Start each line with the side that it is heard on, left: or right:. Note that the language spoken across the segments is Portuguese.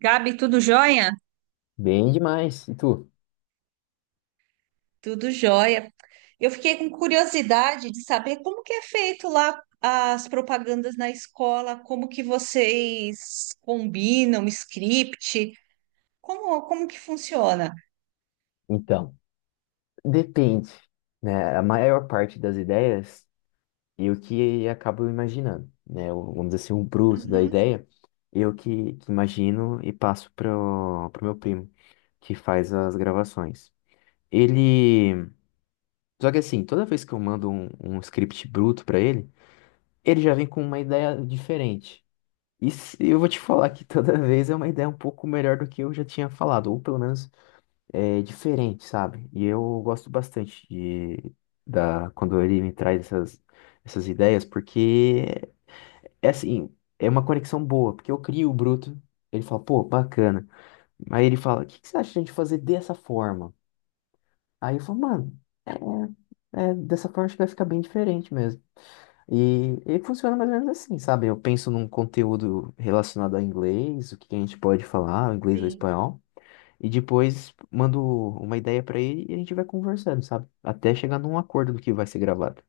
right: Gabi, tudo jóia?
left: Bem demais. E tu?
right: Tudo jóia. Eu fiquei com curiosidade de saber como que é feito lá as propagandas na escola, como que vocês combinam, script, como que funciona?
left: Então, depende, né? A maior parte das ideias eu que acabo imaginando, né? Vamos dizer assim, o bruto da ideia, eu que imagino e passo pro meu primo, que faz as gravações. Ele. Só que assim, toda vez que eu mando um script bruto pra ele, ele já vem com uma ideia diferente. Eu vou te falar que toda vez é uma ideia um pouco melhor do que eu já tinha falado, ou pelo menos é diferente, sabe? E eu gosto bastante de da quando ele me traz essas ideias, porque é assim, é uma conexão boa, porque eu crio o bruto, ele fala, pô, bacana. Aí ele fala, o que que você acha de a gente fazer dessa forma? Aí eu falo, mano, é, dessa forma acho que vai ficar bem diferente mesmo. E funciona mais ou menos assim, sabe? Eu penso num conteúdo relacionado a inglês, o que que a gente pode falar, inglês ou
right: Sim.
left: espanhol. E depois mando uma ideia pra ele e a gente vai conversando, sabe? Até chegar num acordo do que vai ser gravado.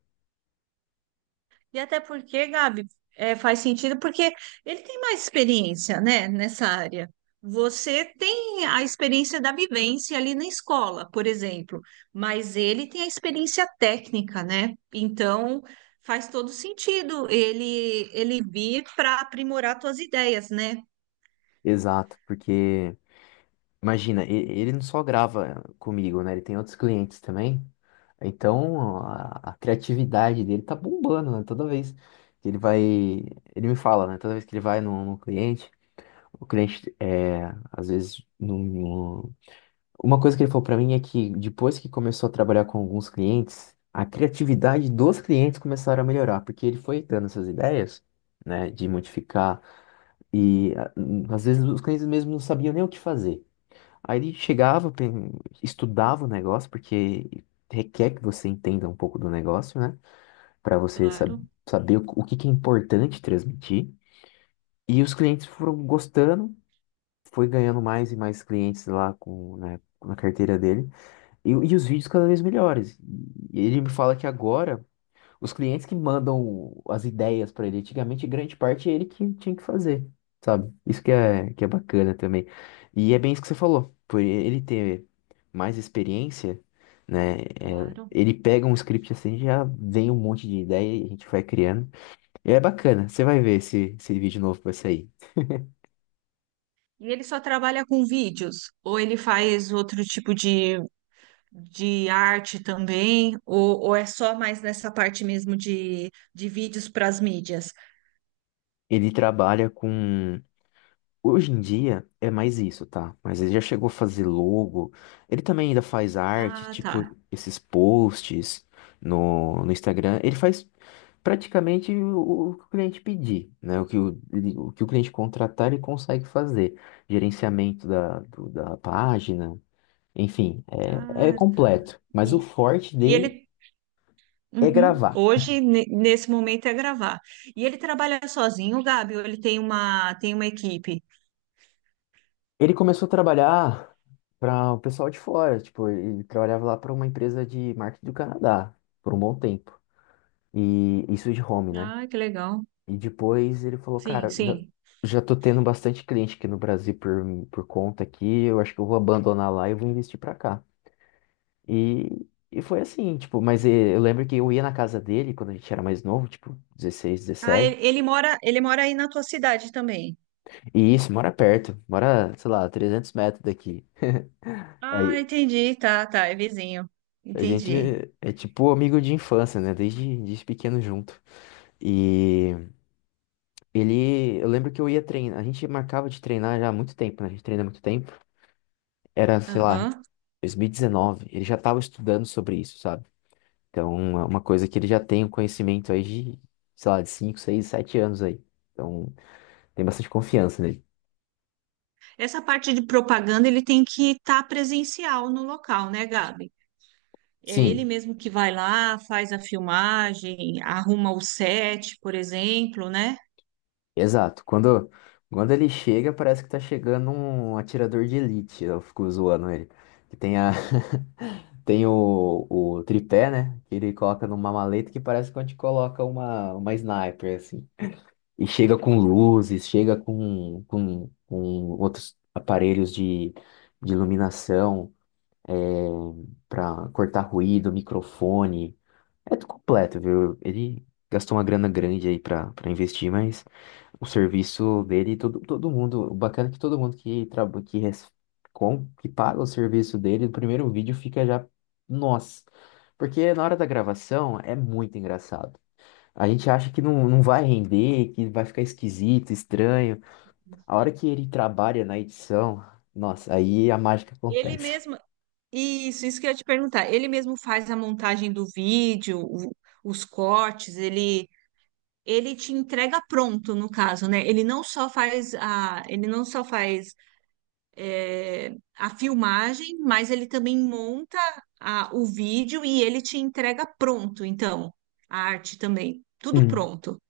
right: E até porque, Gabi, é, faz sentido porque ele tem mais experiência, né, nessa área. Você tem a experiência da vivência ali na escola, por exemplo, mas ele tem a experiência técnica, né? Então faz todo sentido ele vir para aprimorar tuas ideias, né?
left: Exato, porque imagina, ele não só grava comigo, né? Ele tem outros clientes também. Então a criatividade dele tá bombando, né? Toda vez que ele vai, ele me fala, né? Toda vez que ele vai num cliente, o cliente é, às vezes não. Uma coisa que ele falou pra mim é que depois que começou a trabalhar com alguns clientes, a criatividade dos clientes começaram a melhorar, porque ele foi dando essas ideias, né, de modificar. Às vezes os clientes mesmo não sabiam nem o que fazer. Aí ele chegava, estudava o negócio, porque requer que você entenda um pouco do negócio, né, para você sab-
right: Claro,
left: saber o que que é importante transmitir. E os clientes foram gostando, foi ganhando mais e mais clientes lá com, né, na carteira dele. E os vídeos cada vez melhores. E ele me fala que agora os clientes que mandam as ideias para ele, antigamente grande parte é ele que tinha que fazer, sabe? Isso que é bacana também. E é bem isso que você falou, por ele ter mais experiência, né? É,
right: claro.
left: ele pega um script assim, já vem um monte de ideia e a gente vai criando. E é bacana, você vai ver esse vídeo novo que vai sair.
right: E ele só trabalha com vídeos, ou ele faz outro tipo de arte também, ou é só mais nessa parte mesmo de vídeos para as mídias?
left: Ele trabalha com. Hoje em dia é mais isso, tá? Mas ele já chegou a fazer logo. Ele também ainda faz arte,
right: Ah, tá.
left: tipo esses posts no Instagram. Ele faz praticamente o que o cliente pedir, né? O que o cliente contratar, ele consegue fazer. Gerenciamento da página, enfim, é
right: Ah, tá.
left: completo. Mas o
right: E,
left: forte
right: e
left: dele
right: ele,
left: é
right: uhum,
left: gravar.
right: hoje, nesse momento, é gravar. E ele trabalha sozinho, Gabi, ou ele tem uma equipe?
left: Ele começou a trabalhar para o pessoal de fora, tipo, ele trabalhava lá para uma empresa de marketing do Canadá por um bom tempo. E isso de home, né?
right: Ah, que legal.
left: E depois ele falou,
right: Sim,
left: cara, já,
right: sim.
left: já tô tendo bastante cliente aqui no Brasil por conta aqui, eu acho que eu vou abandonar lá e vou investir pra cá. E, e foi assim, tipo, mas eu lembro que eu ia na casa dele quando a gente era mais novo, tipo, 16,
right: Ah, ele,
left: 17.
right: ele mora aí na tua cidade também.
left: E isso, mora perto, mora, sei lá, 300 metros daqui.
right: Ah,
left: Aí
right: entendi. Tá, tá, é vizinho.
left: a gente
right: Entendi.
left: é tipo amigo de infância, né? Desde pequeno junto. E ele, eu lembro que eu ia treinar, a gente marcava de treinar já há muito tempo, né? A gente treina há muito tempo. Era, sei lá,
right: Aham.
left: 2019, ele já estava estudando sobre isso, sabe? Então, é uma coisa que ele já tem um conhecimento aí de, sei lá, de 5 6 7 anos aí. Então, tem bastante confiança nele.
right: Essa parte de propaganda ele tem que estar presencial no local, né, Gabi? É ele
left: Sim,
right: mesmo que vai lá, faz a filmagem, arruma o set, por exemplo, né?
left: exato. Quando ele chega, parece que tá chegando um atirador de elite. Eu fico zoando ele. Que tem a... tem o tripé, né? Que ele coloca numa maleta que parece que a gente coloca uma sniper, assim. E chega com luzes, chega com outros aparelhos de iluminação, é, para cortar ruído, microfone. É tudo completo, viu? Ele gastou uma grana grande aí para investir, mas o serviço dele, todo mundo, o bacana é que todo mundo que trabalha, que paga o serviço dele, no primeiro vídeo fica já, nossa. Porque na hora da gravação é muito engraçado. A gente acha que não, não vai render, que vai ficar esquisito, estranho. A hora que ele trabalha na edição, nossa, aí a mágica
right: Ele
left: acontece.
right: mesmo, isso que eu ia te perguntar. Ele mesmo faz a montagem do vídeo, o- os cortes, ele te entrega pronto, no caso, né? Ele não só faz a, ele não só faz é, a filmagem, mas ele também monta a- o vídeo e ele te entrega pronto, então, a arte também, tudo
left: Hum.
right: pronto,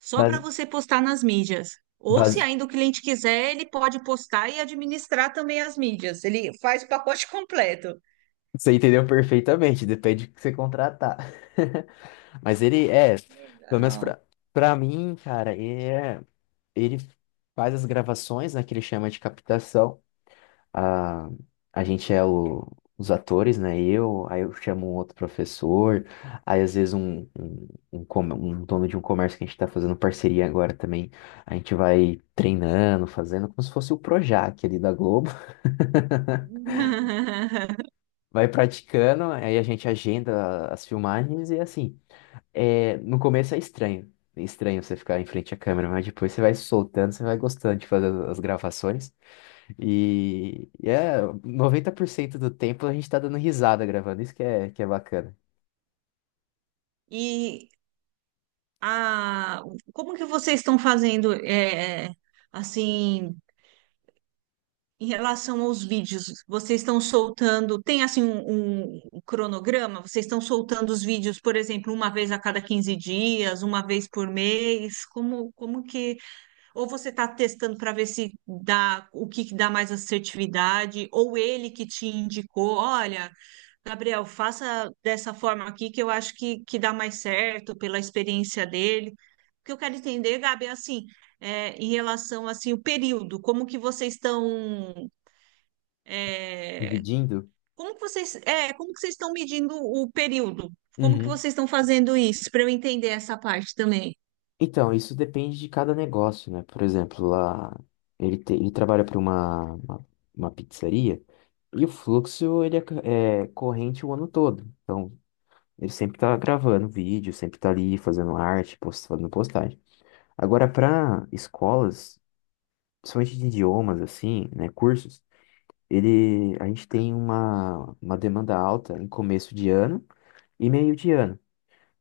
right: só para
left: Bas-
right: você postar nas mídias. Ou se
left: bas-
right: ainda o cliente quiser, ele pode postar e administrar também as mídias. Ele faz o pacote completo.
left: você entendeu perfeitamente, depende do que você contratar. Mas ele é, pelo menos
right: Legal.
left: pra mim, cara, ele faz as gravações, né, que ele chama de captação. a, a gente é os atores, né? Eu, aí eu chamo um outro professor, aí às vezes um dono de um comércio que a gente está fazendo parceria agora também, a gente vai treinando, fazendo como se fosse o Projac ali da Globo, vai praticando, aí a gente agenda as filmagens e assim, é, no começo é estranho. É estranho você ficar em frente à câmera, mas depois você vai soltando, você vai gostando de fazer as gravações. E é 90% do tempo a gente tá dando risada gravando, isso que é bacana.
right: E a, como que vocês estão fazendo, é, assim? Em relação aos vídeos, vocês estão soltando, tem assim um, um cronograma? Vocês estão soltando os vídeos, por exemplo, uma vez a cada 15 dias, uma vez por mês? Como, como que. Ou você está testando para ver se dá o que, que dá mais assertividade, ou ele que te indicou, olha, Gabriel, faça dessa forma aqui que eu acho que dá mais certo pela experiência dele. O que eu quero entender, Gabi, é assim, é, em relação assim o período, como que vocês estão é,
left: Dividindo.
right: como que vocês, é, como que vocês estão medindo o período? Como que
left: Uhum.
right: vocês estão fazendo isso para eu entender essa parte também?
left: Então, isso depende de cada negócio, né? Por exemplo, lá ele trabalha para uma, uma pizzaria e o fluxo ele é corrente o ano todo. Então, ele sempre tá gravando vídeo, sempre tá ali fazendo arte, post, fazendo postagem. Agora, para escolas, principalmente de idiomas, assim, né? Cursos. A gente tem uma demanda alta em começo de ano e meio de ano.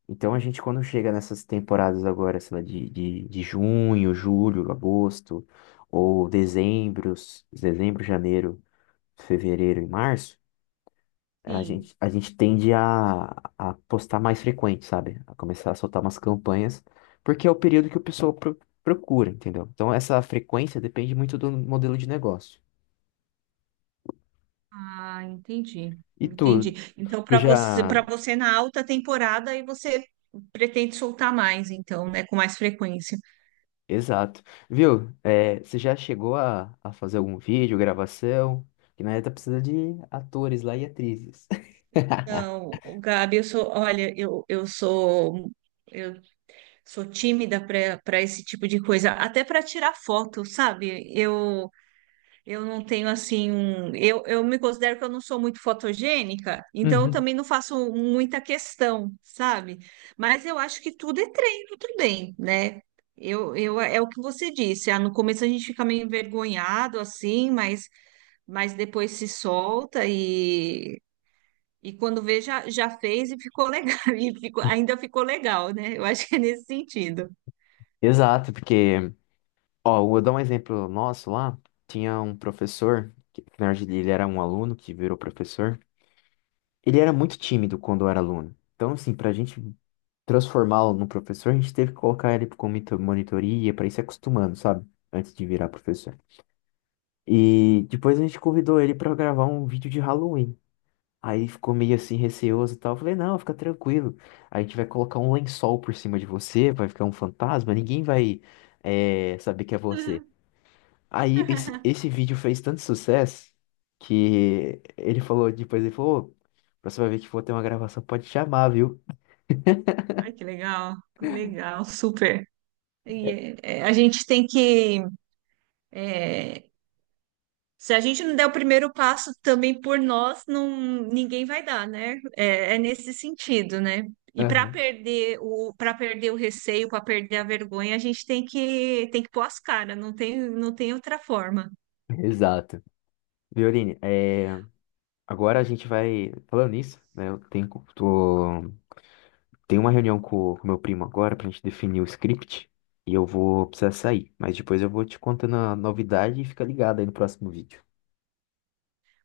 left: Então a gente quando chega nessas temporadas agora, sei lá, de junho, julho, agosto, ou dezembro, janeiro, fevereiro e março, a
right: Sim.
left: gente, a gente tende a postar mais frequente, sabe? A começar a soltar umas campanhas, porque é o período que o pessoal procura, entendeu? Então essa frequência depende muito do modelo de negócio.
right: Ah, entendi.
left: E tu,
right: Entendi. Então,
left: tu
right: para
left: já.
right: você, para você na alta temporada, aí você pretende soltar mais, então, né, com mais frequência.
left: Exato. Viu? É, você já chegou a fazer algum vídeo, gravação? Que na verdade precisa de atores lá e atrizes.
right: Não, o Gabi, olha, eu sou tímida para esse tipo de coisa, até para tirar foto, sabe? Eu não tenho assim um. Eu me considero que eu não sou muito fotogênica, então eu
left: Uhum.
right: também não faço muita questão, sabe? Mas eu acho que tudo é treino também, né? É o que você disse. Ah, no começo a gente fica meio envergonhado, assim, mas depois se solta e quando vê, já fez e ficou legal. E ficou, ainda ficou legal, né? Eu acho que é nesse sentido.
left: Exato, porque, ó, eu vou dar um exemplo nosso lá. Tinha um professor, que na verdade ele era um aluno que virou professor. Ele era muito tímido quando era aluno. Então, assim, pra gente transformá-lo num professor, a gente teve que colocar ele com monitoria, pra ir se acostumando, sabe? Antes de virar professor. E depois a gente convidou ele pra gravar um vídeo de Halloween. Aí ficou meio assim receoso e tal. Eu falei, não, fica tranquilo. A gente vai colocar um lençol por cima de você, vai ficar um fantasma, ninguém vai saber que é você. Aí esse vídeo fez tanto sucesso que ele falou, "Ô, próxima vez que for ter uma gravação, pode chamar, viu?"
right: Ai, que legal, legal, super. E é, é, a gente tem que. É, se a gente não der o primeiro passo também por nós, não, ninguém vai dar, né? É, é nesse sentido, né? E para
left: Aham.
right: perder o, para perder o receio, para perder a vergonha, a gente tem que pôr as caras, não tem, não tem outra forma.
left: Exato. Violine, agora a gente vai. Falando nisso, né? Eu tenho, tô Tem uma reunião com o meu primo agora pra gente definir o script e eu vou precisar sair, mas depois eu vou te contando a novidade e fica ligado aí no próximo vídeo.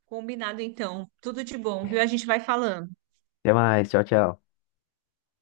right: Combinado, então. Tudo de bom, viu? A gente vai falando.
left: Até mais, tchau, tchau.